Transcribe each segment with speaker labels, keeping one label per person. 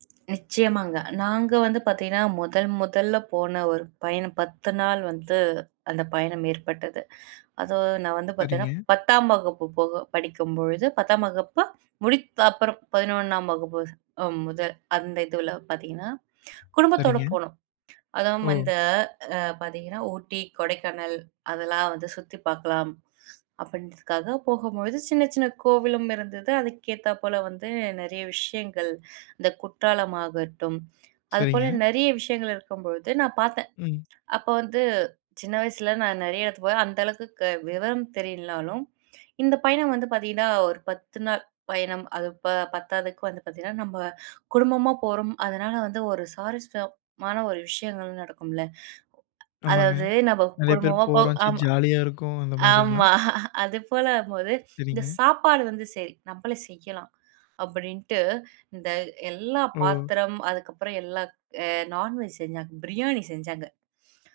Speaker 1: நிச்சியமாங்க. நாங்க வந்து பார்த்தீங்கன்னா, முதல் முதல்ல போன ஒரு பயணம், 10 நாள் வந்து, அந்த பயணம் ஏற்பட்டது. அதுவும் நான் வந்து
Speaker 2: சரிங்க.
Speaker 1: பார்த்தீங்கன்னா, 10ஆம் வகுப்பு போக படிக்கும்பொழுது, 10ஆம் வகுப்பு முடித்த அப்புறம் 11ஆம் வகுப்பு முதல் அந்த இதுல பார்த்தீங்கன்னா குடும்பத்தோட
Speaker 2: சரிங்க.
Speaker 1: போணம். அதுவும்
Speaker 2: ஓ!
Speaker 1: அந்த ஆ பார்த்தீங்கன்னா, ஊட்டி, கொடைக்கானல் அதெல்லாம் வந்து சுத்தி பார்க்கலாம். அப்டின்றதுக்காக போகும்பொழுது சின்ன சின்ன கோவிலும் இருந்தது. அதுக்கு ஏத்தாப்போல வந்து நெறைய விஷயங்கள். இந்த குற்றாலம் ஆகட்டும் அதுப்போல
Speaker 2: சரிங்க.
Speaker 1: நெறைய விஷயங்கள் இருக்கும்பொழுது நான் பார்த்தேன்.
Speaker 2: ம்.
Speaker 1: அப்ப வந்து சின்ன வயசில நான் நெறைய இடத்துக்கு போய் அந்த அளவுக்கு விவரம் தெரியலனாலும் இந்த பயணம் வந்து பார்த்தீங்கன்னா, ஒரு 10 நாள் பயணம். அது ப பத்தாதுக்கு வந்து பார்த்தீங்கன்னா, நம்ம குடும்பமா போறோம் அதனால வந்து ஒரு சாரசட்டமான ஒரு விஷயங்கள் நடக்கும்ல.
Speaker 2: ஆமாங்க.
Speaker 1: அதாவது நம்ம
Speaker 2: நெறைய பேர்
Speaker 1: குடும்பமா போ
Speaker 2: போறோம்
Speaker 1: ஆ
Speaker 2: ஜ ஜாலியா இருக்கும் அந்த மாதிரிங்களா?
Speaker 1: ஆமா அது போல ஆகும் போது. இந்த
Speaker 2: சரிங்க.
Speaker 1: சாப்பாடு வந்து சரி நம்மளே செய்யலாம் அப்டின்ட்டு இந்த எல்லா
Speaker 2: ஓ!
Speaker 1: பாத்திரம் அதுக்கப்புறம் எல்லாம் ஆ நான் வெஜ் செஞ்சாங்க. பிரியாணி செஞ்சாங்க.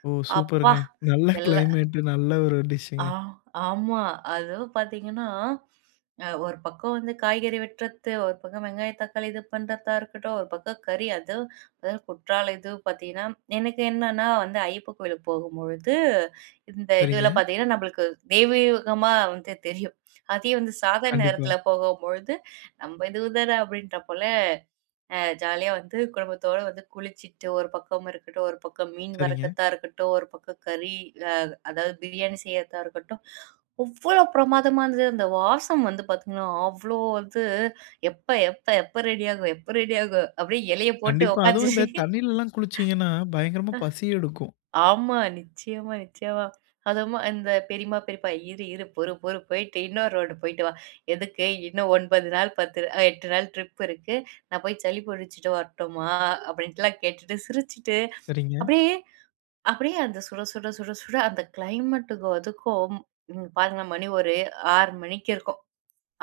Speaker 2: ஓ!
Speaker 1: அப்பா!
Speaker 2: சூப்பர்ங்க, நல்ல
Speaker 1: எல்லாம்
Speaker 2: கிளைமேட் நல்ல ஒரு
Speaker 1: ஆ
Speaker 2: டிஷ்ங்க
Speaker 1: ஆமா. அதுவும் பார்த்தீங்கன்னா, அ ஒருபக்கம் வந்து காய்கறி வெட்றது. 1 பக்கம் வெங்காயம், தக்காளி இது பண்றதா இருக்கட்டும். 1 பக்கம் கறி, அதுவும் அது குற்றாலம் இதுவும் பார்த்தீங்கன்னா எனக்கு என்னன்னா வந்து ஐயப்பன் கோயிலுக்கு போகும்பொழுது இந்த இதில
Speaker 2: சரிங்க.
Speaker 1: பார்த்தீங்கன்னா, நம்மளுக்கு தெய்வீகமா வந்து தெரியும். அதே வந்து சாதாரண
Speaker 2: கண்டிப்பா.
Speaker 1: நேரத்தில போகும்பொழுது, நம்ம இது தான அப்டின்ற போல அ ஜாலியா வந்து குடும்பத்தோட வந்து குளிச்சிட்டு, ஒரு பக்கம் இருக்கட்டும், ஒரு பக்கம் மீன்
Speaker 2: சரிங்க.
Speaker 1: வறுக்கதா இருக்கட்டும், ஒரு பக்கம் கறி ஆ அதாவது பிரியாணி செய்றதா இருக்கட்டும். அவ்வளோ பிரமாதமா இருந்தது. அந்த வாசம் வந்து பார்த்தீங்கன்னா, அவ்வளோ வந்து எப்ப எப்ப எப்ப ரெடி ஆகும்? எப்ப ரெடி ஆகும்? அப்டியே இலைய போட்டு
Speaker 2: கண்டிப்பா, அதுவும் இந்த
Speaker 1: உக்காந்து.
Speaker 2: தண்ணிலலாம் குளிச்சிங்கன்னா, பயங்கரமா பசி எடுக்கும்.
Speaker 1: அ ஆமா, நிச்சியமா, நிச்சியமா. அதும் அந்த பெரியம்மா பெரியப்பா "இரு இரு பொறு பொறு போயிட்டு இன்னொரு ரவுண்டு போயிட்டு வா, எதுக்கு? இன்னும் 9 நாள் 10 அ 8 நாள் ட்ரிப் இருக்கு. நான் போய் சளி புடிச்சிட்டு வரட்டுமா." அப்டின்லாம் கேட்டுட்டு சிரிச்சிட்டு
Speaker 2: சரிங்க.
Speaker 1: அப்டியே அப்டியே அந்த சுட சுட சுட சுட அந்த கிளைமேட்டுக்கும் அதுக்கும் ம். பாருங்களேன் மணி ஒரு 6 மணிக்கு இருக்கும்.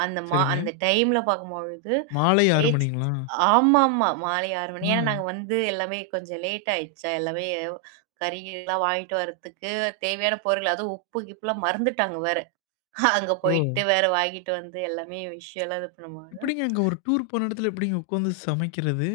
Speaker 1: அந்த மா அந்த
Speaker 2: சரிங்க.
Speaker 1: டைம்ல பார்க்கும்பொழுது,
Speaker 2: மாலை 6
Speaker 1: [unintelligible]
Speaker 2: மணிங்களா?
Speaker 1: ஆமாம்மா மாலை 6 மணி. ஏனா,
Speaker 2: அ,
Speaker 1: நாங்க வந்து எல்லாமே கொஞ்சம் லேட் ஆயிடுச்சா எல்லாமே, கறி கிறிலாம் வாங்கிட்டு வரத்துக்கு தேவையான பொருள். அதுவும் உப்பு கிப்புலாம் மறந்துட்டாங்க வேற. அங்க
Speaker 2: ஓ!
Speaker 1: போயிட்டு வேற வாங்கிட்டு வந்து எல்லாமே விஷயம்லாம் இது பண்ணுபோது
Speaker 2: எப்டிங்க அங்க ஒரு டூர் போன இடத்துல எப்டிங்க உக்காந்து சமைக்கிறது?